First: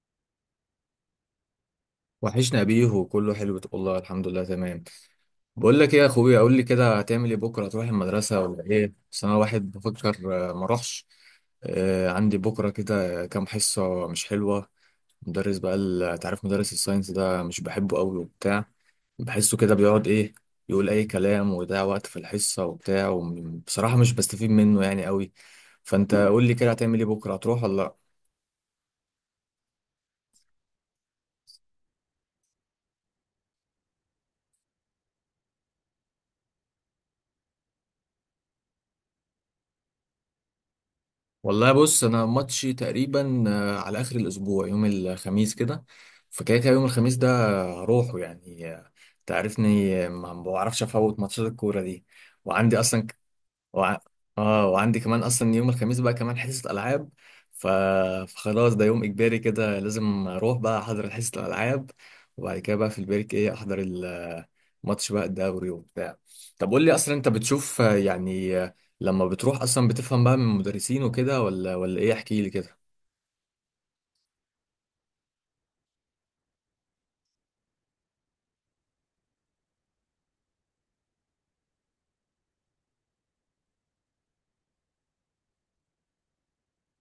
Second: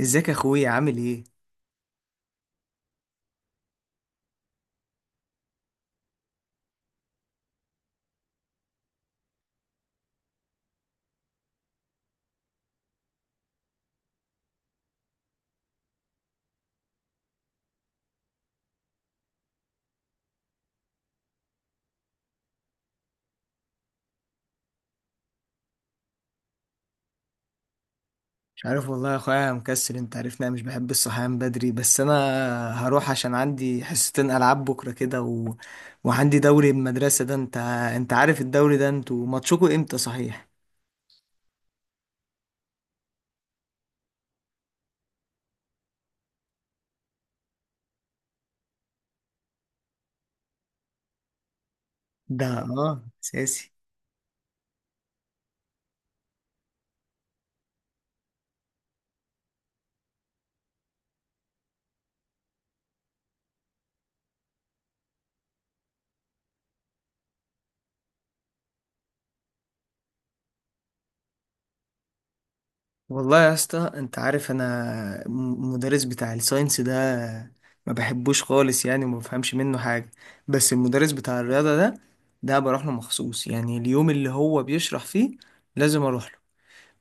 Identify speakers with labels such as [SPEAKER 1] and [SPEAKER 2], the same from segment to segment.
[SPEAKER 1] ازيك يا اخويا، عامل ايه؟
[SPEAKER 2] وحشنا بيه وكله حلو، والله الحمد لله تمام. بقول لك ايه يا اخويا، قول لي كده، هتعمل ايه بكره؟ هتروح المدرسه ولا ايه؟ بس انا واحد بفكر. آه، ما اروحش. آه، عندي بكره كده كام حصه مش حلوه. مدرس بقى تعرف مدرس الساينس ده، مش بحبه قوي وبتاع. بحسه كده بيقعد ايه، يقول اي كلام ويضيع وقت في الحصه وبتاع. وبصراحه مش بستفيد منه يعني قوي. فانت قول لي كده، هتعمل ايه بكره؟ هتروح ولا لا؟
[SPEAKER 1] مش عارف والله يا اخويا، أنا مكسل، انت عارفني انا مش بحب الصحيان بدري، بس انا هروح عشان عندي حصتين العاب بكره كده وعندي دوري المدرسه ده. انت عارف الدوري ده، انتوا ماتشكوا امتى صحيح؟
[SPEAKER 2] والله بص، انا ماتشي تقريبا على اخر الاسبوع، يوم الخميس كده. فكده كده يوم الخميس ده هروحه يعني. تعرفني، ما بعرفش افوت ماتشات الكوره دي.
[SPEAKER 1] ده
[SPEAKER 2] وعندي اصلا
[SPEAKER 1] اساسي.
[SPEAKER 2] وع... اه وعندي كمان اصلا يوم الخميس بقى كمان حصة العاب. ف... فخلاص، ده يوم اجباري كده، لازم اروح بقى احضر حصة الالعاب. وبعد كده بقى في البريك ايه، احضر الماتش بقى، الدوري وبتاع. طب قول لي، اصلا انت بتشوف، يعني، لما بتروح اصلا بتفهم بقى من المدرسين وكده ولا ايه؟ احكي لي كده.
[SPEAKER 1] والله يا اسطى، انت عارف انا مدرس بتاع الساينس ده ما بحبوش خالص يعني، وما بفهمش منه حاجه. بس المدرس بتاع الرياضه ده بروح له مخصوص يعني اليوم اللي هو بيشرح فيه لازم اروح له.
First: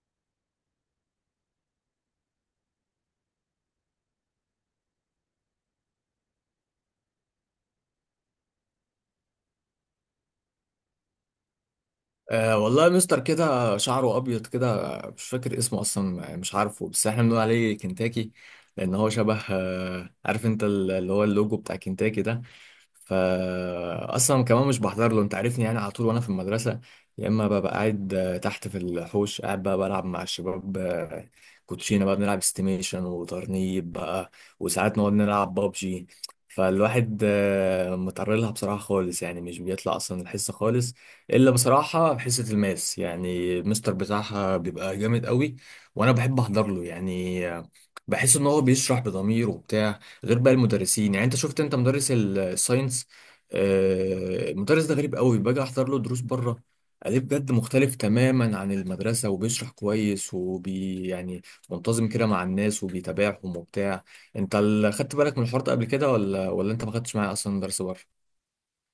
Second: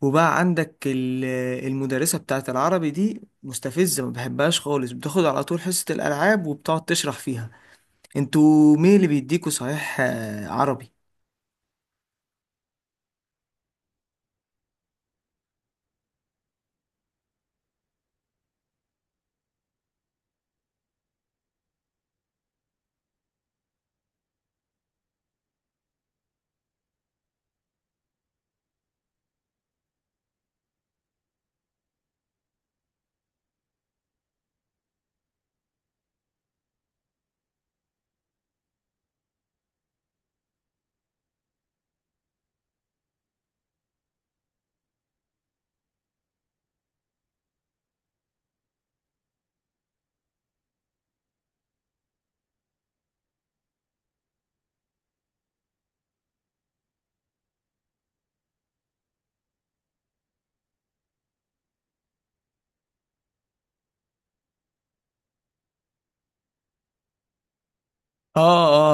[SPEAKER 1] وبقى عندك المدرسة بتاعت العربي دي مستفزة، ما بحبهاش خالص، بتاخد على طول حصة الألعاب وبتقعد تشرح فيها. انتوا مين اللي بيديكوا صحيح عربي؟
[SPEAKER 2] أه، والله مستر كده شعره ابيض كده، مش فاكر اسمه اصلا، مش عارفه، بس احنا بنقول عليه كنتاكي. لان هو شبه، عارف انت، اللي هو اللوجو بتاع كنتاكي ده. فاصلا كمان مش بحضر له، انت عارفني يعني، على طول وانا في المدرسه يا اما ببقى قاعد تحت في الحوش، قاعد بقى بلعب مع الشباب. كوتشينه بقى بنلعب استيميشن وترنيب بقى، وساعات نقعد نلعب بابجي. فالواحد متعرض لها بصراحه خالص يعني، مش بيطلع اصلا الحصه خالص، الا بصراحه حصه الماس. يعني المستر بتاعها بيبقى جامد قوي، وانا بحب احضر له يعني. بحس ان هو بيشرح بضمير وبتاع. غير بقى المدرسين يعني، انت شفت انت مدرس الساينس. المدرس ده غريب قوي. باجي احضر له دروس بره عليه، بجد مختلف تماما عن المدرسة، وبيشرح كويس وبي يعني، منتظم كده مع الناس وبيتابعهم وبتاع. انت خدت بالك من الحوار ده قبل كده، ولا انت ما خدتش معايا اصلا درس بره؟
[SPEAKER 1] اه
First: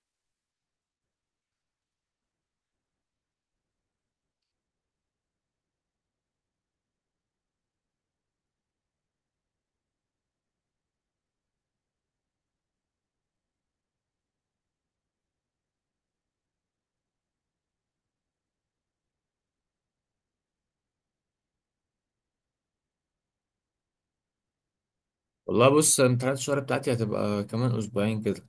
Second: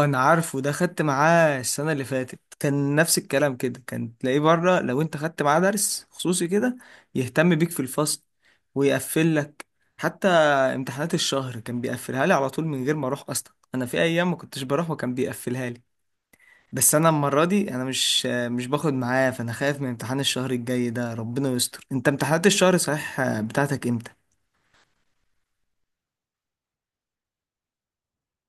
[SPEAKER 1] اه، انا عارفه ده، خدت معاه السنة اللي فاتت، كان نفس الكلام كده، كان تلاقيه بره لو انت خدت معاه درس خصوصي كده يهتم بيك في الفصل ويقفل لك. حتى امتحانات الشهر كان بيقفلها لي على طول من غير ما اروح، اصلا انا في ايام ما كنتش بروح وكان بيقفلها لي. بس انا المره دي انا مش باخد معاه، فانا خايف من امتحان الشهر الجاي ده، ربنا يستر. انت امتحانات الشهر صحيح بتاعتك امتى؟
[SPEAKER 2] والله بص، امتحانات الشهر بتاعتي هتبقى كمان اسبوعين كده.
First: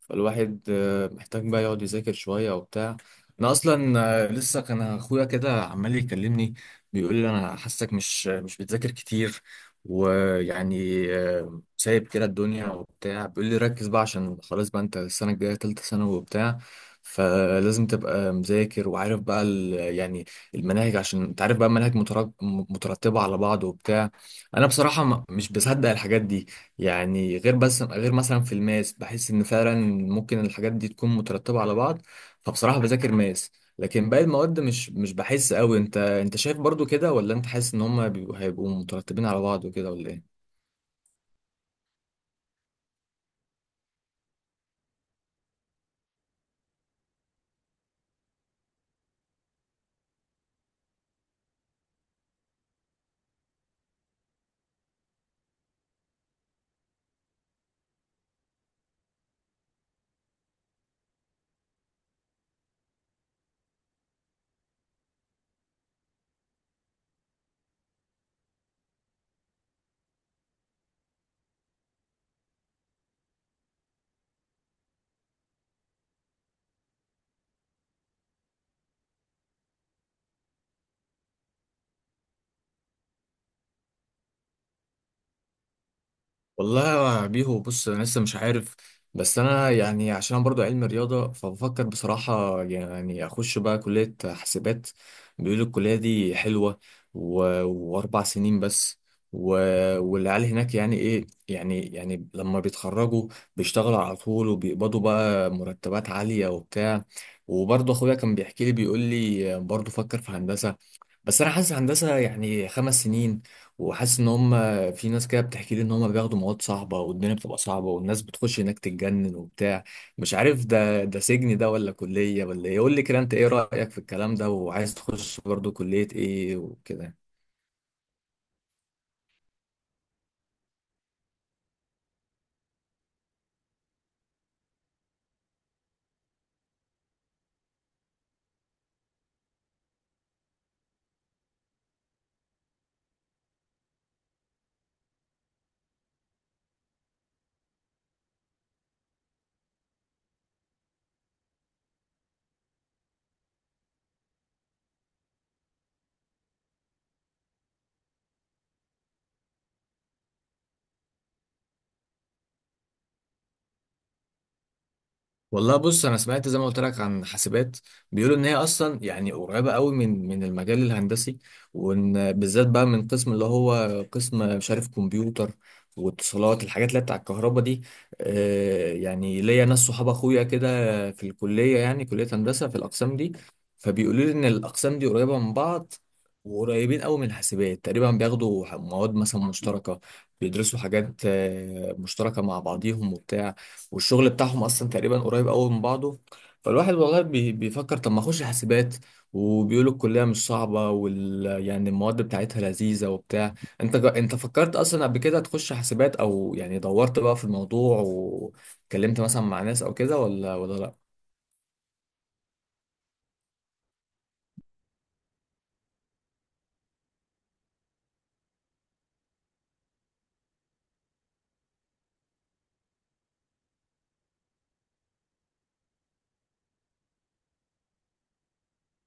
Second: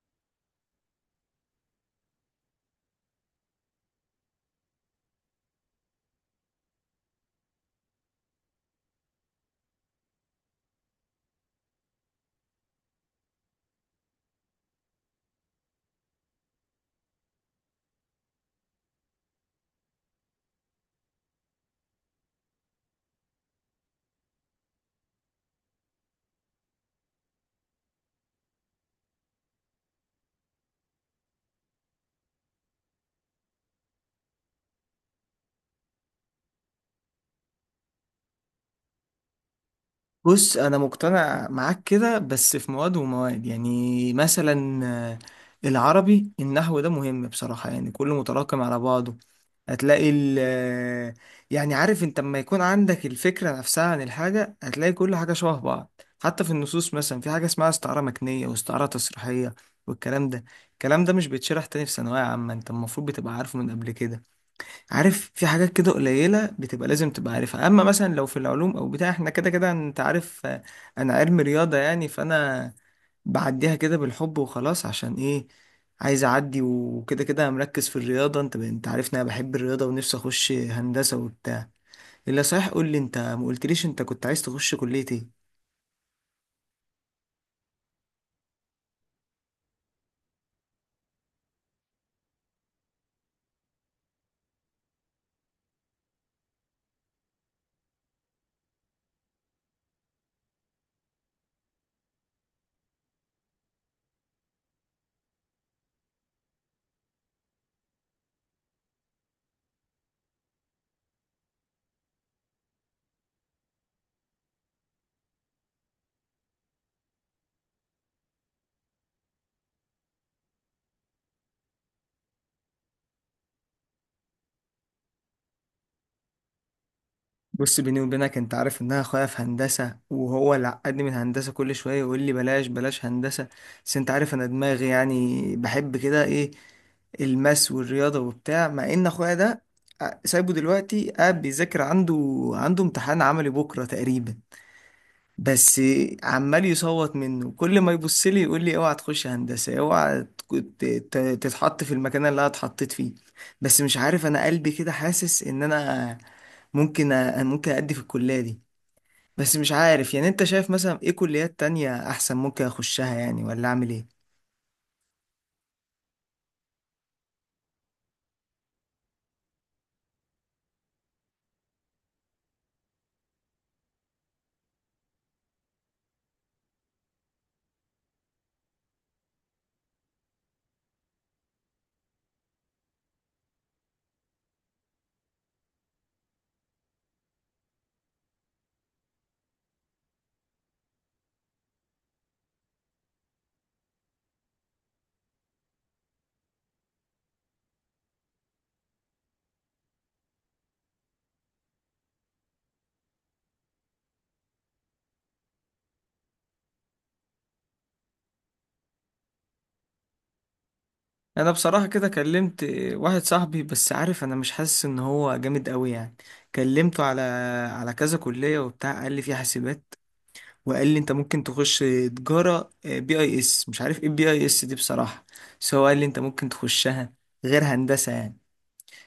[SPEAKER 2] فالواحد محتاج بقى يقعد يذاكر شوية وبتاع. أنا أصلا، لسه كان أخويا كده عمال يكلمني. بيقول لي أنا حاسك مش بتذاكر كتير، ويعني سايب كده الدنيا وبتاع. بيقول لي ركز بقى، عشان خلاص بقى أنت السنة الجاية تالتة ثانوي وبتاع. فلازم تبقى مذاكر وعارف بقى يعني المناهج، عشان انت عارف بقى المناهج مترتبة على بعض وبتاع. انا بصراحة مش بصدق الحاجات دي، يعني غير بس غير مثلا في الماس، بحس ان فعلا ممكن الحاجات دي تكون مترتبة على بعض. فبصراحة بذاكر ماس، لكن باقي المواد مش بحس قوي. انت شايف برضو كده، ولا انت حاسس ان هم هيبقوا مترتبين على بعض وكده ولا ايه؟
[SPEAKER 1] بص انا مقتنع معاك كده، بس في مواد ومواد، يعني مثلا العربي النحو ده مهم بصراحه، يعني كله متراكم على بعضه. هتلاقي يعني عارف انت لما يكون عندك الفكرة نفسها عن الحاجة هتلاقي كل حاجة شبه بعض. حتى في النصوص مثلا في حاجة اسمها استعارة مكنية واستعارة تصريحية، والكلام ده الكلام ده مش بيتشرح تاني في ثانوية عامة، انت المفروض بتبقى عارفه من قبل كده. عارف، في حاجات كده قليلة بتبقى لازم تبقى عارفها، اما مثلا لو في العلوم او بتاع احنا كده كده انت عارف، انا علم رياضة يعني، فانا بعديها كده بالحب وخلاص. عشان ايه؟ عايز اعدي، وكده كده مركز في الرياضة. انت عارفني انا بحب الرياضة ونفسي اخش هندسة وبتاع. الا صحيح قول لي، انت ما قلتليش انت كنت عايز تخش كلية ايه؟
[SPEAKER 2] والله يا بيهو بص، انا لسه مش عارف. بس انا يعني عشان انا برضو علم رياضه، فبفكر بصراحه يعني اخش بقى كليه حاسبات. بيقولوا الكليه دي حلوه، و... و4 سنين بس و... والعيال هناك يعني ايه، يعني لما بيتخرجوا بيشتغلوا على طول، وبيقبضوا بقى مرتبات عاليه وبتاع. وبرضه اخويا كان بيحكي لي، بيقول لي برضه فكر في هندسه. بس انا حاسس هندسه يعني 5 سنين، وحاسس ان هم، في ناس كده بتحكي لي ان هم بياخدوا مواد صعبه، والدنيا بتبقى صعبه، والناس بتخش هناك تتجنن وبتاع. مش عارف، ده سجن ده، ولا كليه، ولا ايه؟ قول لي كده، انت ايه رايك في الكلام ده؟ وعايز تخش برضو كليه ايه وكده؟
[SPEAKER 1] بص بيني وبينك، انت عارف ان انا اخويا في هندسة، وهو اللي عقدني من هندسة، كل شوية يقول لي بلاش بلاش هندسة. بس انت عارف انا دماغي يعني بحب كده ايه، الماس والرياضة وبتاع. مع ان اخويا ده سايبه دلوقتي قاعد بيذاكر، عنده عنده امتحان عملي بكرة تقريبا، بس عمال يصوت منه، كل ما يبص لي يقول لي اوعى تخش هندسة، اوعى تتحط في المكان اللي انا اتحطيت فيه. بس مش عارف، انا قلبي كده حاسس ان انا ممكن ممكن ادي في الكلية دي. بس مش عارف يعني، انت شايف مثلا ايه كليات تانية احسن ممكن اخشها يعني، ولا اعمل ايه؟
[SPEAKER 2] والله بص، انا سمعت زي ما قلت لك عن حاسبات. بيقولوا ان هي اصلا يعني قريبه قوي من المجال الهندسي. وان بالذات بقى من قسم اللي هو قسم، مش عارف، كمبيوتر واتصالات، الحاجات اللي هي بتاع الكهرباء دي. يعني ليا ناس صحاب اخويا كده في الكليه، يعني كليه هندسه، في الاقسام دي. فبيقولوا لي ان الاقسام دي قريبه من بعض، وقريبين قوي من الحاسبات. تقريبا بياخدوا مواد مثلا مشتركه، بيدرسوا حاجات مشتركه مع بعضيهم وبتاع. والشغل بتاعهم اصلا تقريبا قريب قوي من بعضه. فالواحد والله بيفكر طب ما اخش حاسبات، وبيقولوا الكليه مش صعبه يعني المواد بتاعتها لذيذه وبتاع. انت فكرت اصلا قبل كده تخش حاسبات؟ او يعني دورت بقى في الموضوع وكلمت مثلا مع ناس او كده، ولا
[SPEAKER 1] انا بصراحة كده كلمت واحد صاحبي، بس عارف انا مش حاسس ان هو جامد قوي يعني. كلمته على كذا كلية وبتاع، قال لي في حاسبات، وقال لي انت ممكن تخش تجارة بي اي اس، مش عارف ايه بي اي اس دي بصراحة، بس هو قال لي انت ممكن تخشها غير هندسة يعني.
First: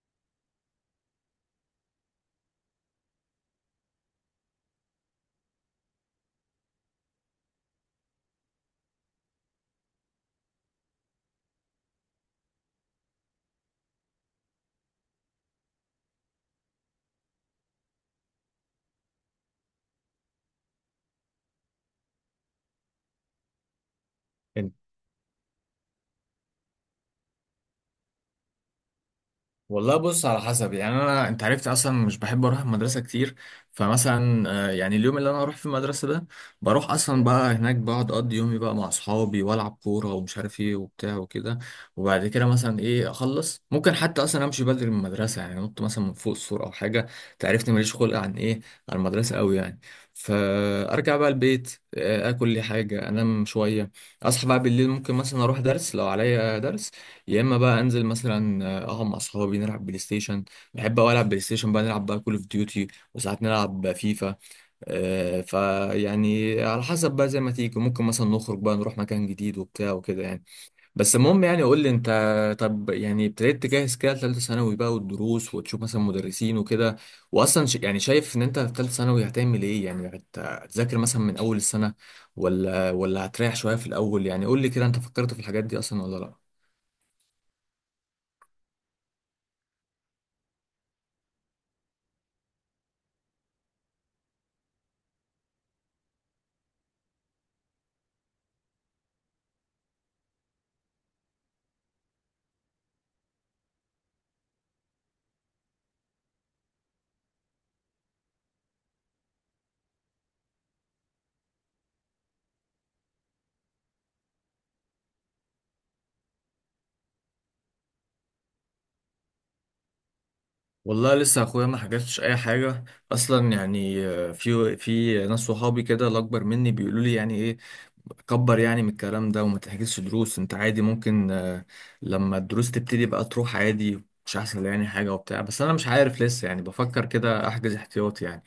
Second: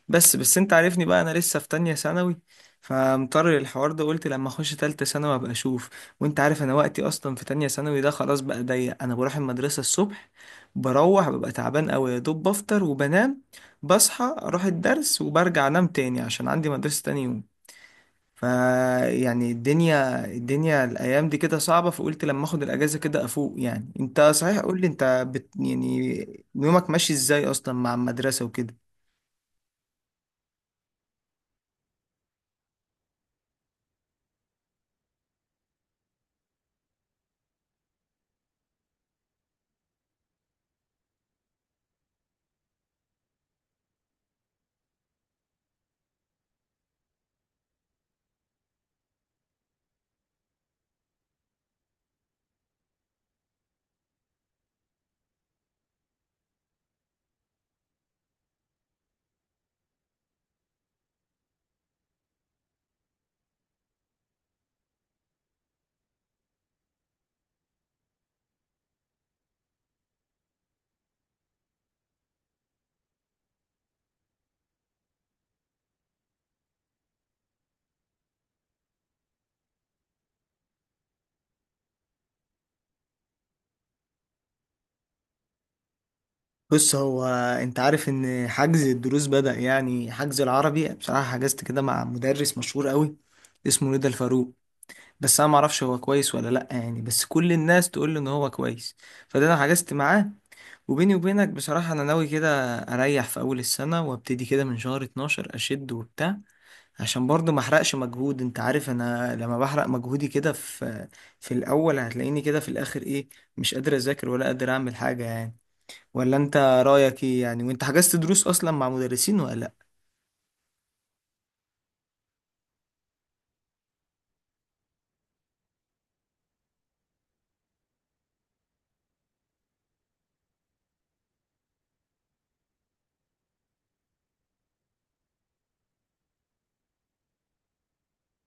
[SPEAKER 1] بس انت عارفني بقى انا لسه في تانية ثانوي، فمضطر للحوار ده، قلت لما اخش تالتة ثانوي ابقى اشوف. وانت عارف انا وقتي اصلا في تانية ثانوي ده خلاص بقى ضيق، انا بروح المدرسة الصبح، بروح ببقى تعبان قوي، يا دوب بفطر وبنام، بصحى اروح الدرس وبرجع انام تاني عشان عندي مدرسة تاني يوم. فيعني الدنيا الايام دي كده صعبه، فقلت لما اخد الاجازه كده افوق يعني. انت صحيح
[SPEAKER 2] لا،
[SPEAKER 1] قول لي، انت بت يعني يومك ماشي ازاي اصلا مع المدرسه وكده؟
[SPEAKER 2] والله بص، على حسب. يعني انا، انت عرفت اصلا مش بحب اروح المدرسه كتير. فمثلا يعني اليوم اللي انا اروح في المدرسه ده، بروح اصلا بقى هناك، بقعد اقضي يومي بقى مع اصحابي، والعب كوره ومش عارف ايه وبتاع وكده. وبعد كده مثلا ايه اخلص، ممكن حتى اصلا امشي بدري من المدرسه، يعني انط مثلا من فوق السور او حاجه. تعرفني، ماليش خلق عن المدرسه قوي يعني. فارجع بقى البيت، اكل لي حاجه، انام شويه. اصحى بقى بالليل، ممكن مثلا اروح درس لو عليا درس، يا اما بقى انزل مثلا اقعد مع اصحابي نلعب بلاي ستيشن. بحب اوي العب بلاي ستيشن، بقى نلعب بقى كول اوف ديوتي، وساعات نلعب فيفا. فيعني على حسب بقى زي ما تيجي، ممكن مثلا نخرج بقى نروح مكان جديد وبتاع وكده يعني. بس المهم يعني، قول لي انت، طب يعني ابتديت تجهز كده لثالثه ثانوي بقى، والدروس، وتشوف مثلا مدرسين وكده؟ واصلا يعني شايف ان انت في ثالثه ثانوي هتعمل ايه؟ يعني هتذاكر مثلا من اول السنه، ولا هتريح شويه في الاول؟ يعني قول لي كده، انت فكرت في الحاجات دي اصلا ولا لا؟
[SPEAKER 1] بص هو، انت عارف ان حجز الدروس بدأ، يعني حجز العربي بصراحه حجزت كده مع مدرس مشهور قوي اسمه ندى الفاروق، بس انا ما اعرفش هو كويس ولا لا يعني، بس كل الناس تقول لي ان هو كويس، فده انا حجزت معاه. وبيني وبينك بصراحه انا ناوي كده اريح في اول السنه، وابتدي كده من شهر 12 اشد وبتاع عشان برضو ما احرقش مجهود. انت عارف انا لما بحرق مجهودي كده في الاول، هتلاقيني كده في الاخر ايه، مش قادر اذاكر ولا قادر اعمل حاجة يعني. ولا انت رايك ايه يعني، وانت حجزت دروس اصلا مع مدرسين ولا لا؟
[SPEAKER 2] والله لسه اخويا ما حكتش اي حاجه. اصلا يعني، في ناس صحابي كده الاكبر مني، بيقولوا لي يعني ايه، كبر يعني من الكلام ده، وما تحكيش دروس، انت عادي، ممكن. لما الدروس تبتدي بقى تروح عادي، مش هيحصل يعني حاجه وبتاع. بس انا مش عارف، لسه يعني بفكر كده احجز احتياطي يعني.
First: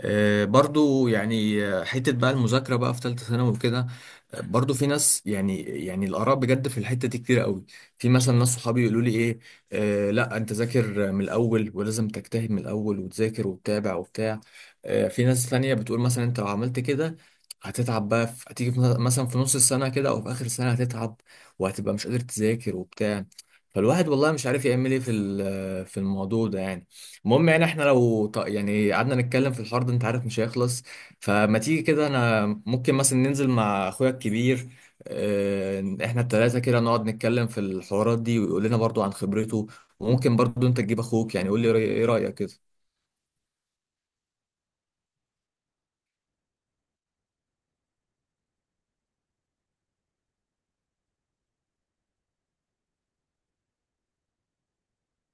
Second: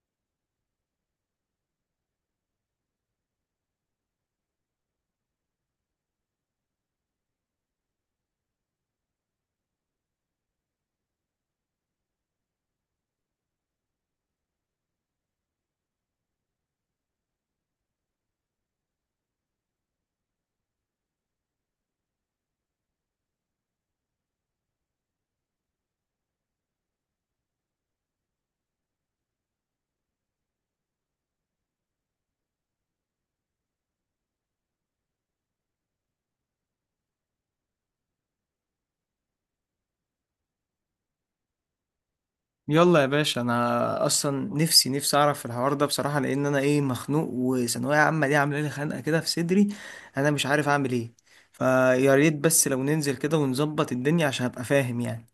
[SPEAKER 2] برضو يعني، حتة بقى المذاكرة بقى في ثالثة ثانوي وكده. برضو في ناس، يعني الآراء بجد في الحتة دي كتير قوي. في مثلا ناس صحابي يقولوا لي إيه: آه لا، أنت ذاكر من الأول، ولازم تجتهد من الأول وتذاكر وتتابع وبتاع. في ناس ثانية بتقول مثلا أنت لو عملت كده هتتعب بقى، هتيجي مثلا في نص السنة كده، أو في آخر السنة هتتعب، وهتبقى مش قادر تذاكر وبتاع. فالواحد والله مش عارف يعمل إيه في ال- آه، في الموضوع ده يعني. المهم يعني احنا، لو يعني قعدنا نتكلم في الحوار ده، انت عارف مش هيخلص. فما تيجي كده، انا ممكن مثلا ننزل مع اخويا الكبير. اه، احنا التلاتة كده نقعد نتكلم في الحوارات دي، ويقول لنا برضو عن خبرته. وممكن برضو انت تجيب اخوك. يعني قول لي ايه رأيك كده؟
[SPEAKER 1] يلا يا باشا، انا اصلا نفسي اعرف الحوار ده بصراحة، لان انا ايه مخنوق، وثانوية عامة دي عاملة لي خنقة كده في صدري، انا مش عارف اعمل ايه. فيا ريت بس لو ننزل كده ونظبط الدنيا عشان ابقى فاهم يعني.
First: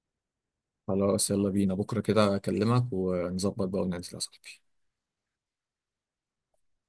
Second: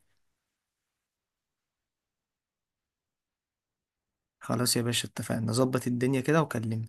[SPEAKER 2] خلاص، يلا بينا بكرة كده اكلمك ونظبط بقى وننزل يا صاحبي.
[SPEAKER 1] خلاص يا باشا، اتفقنا نظبط الدنيا كده وكلمني.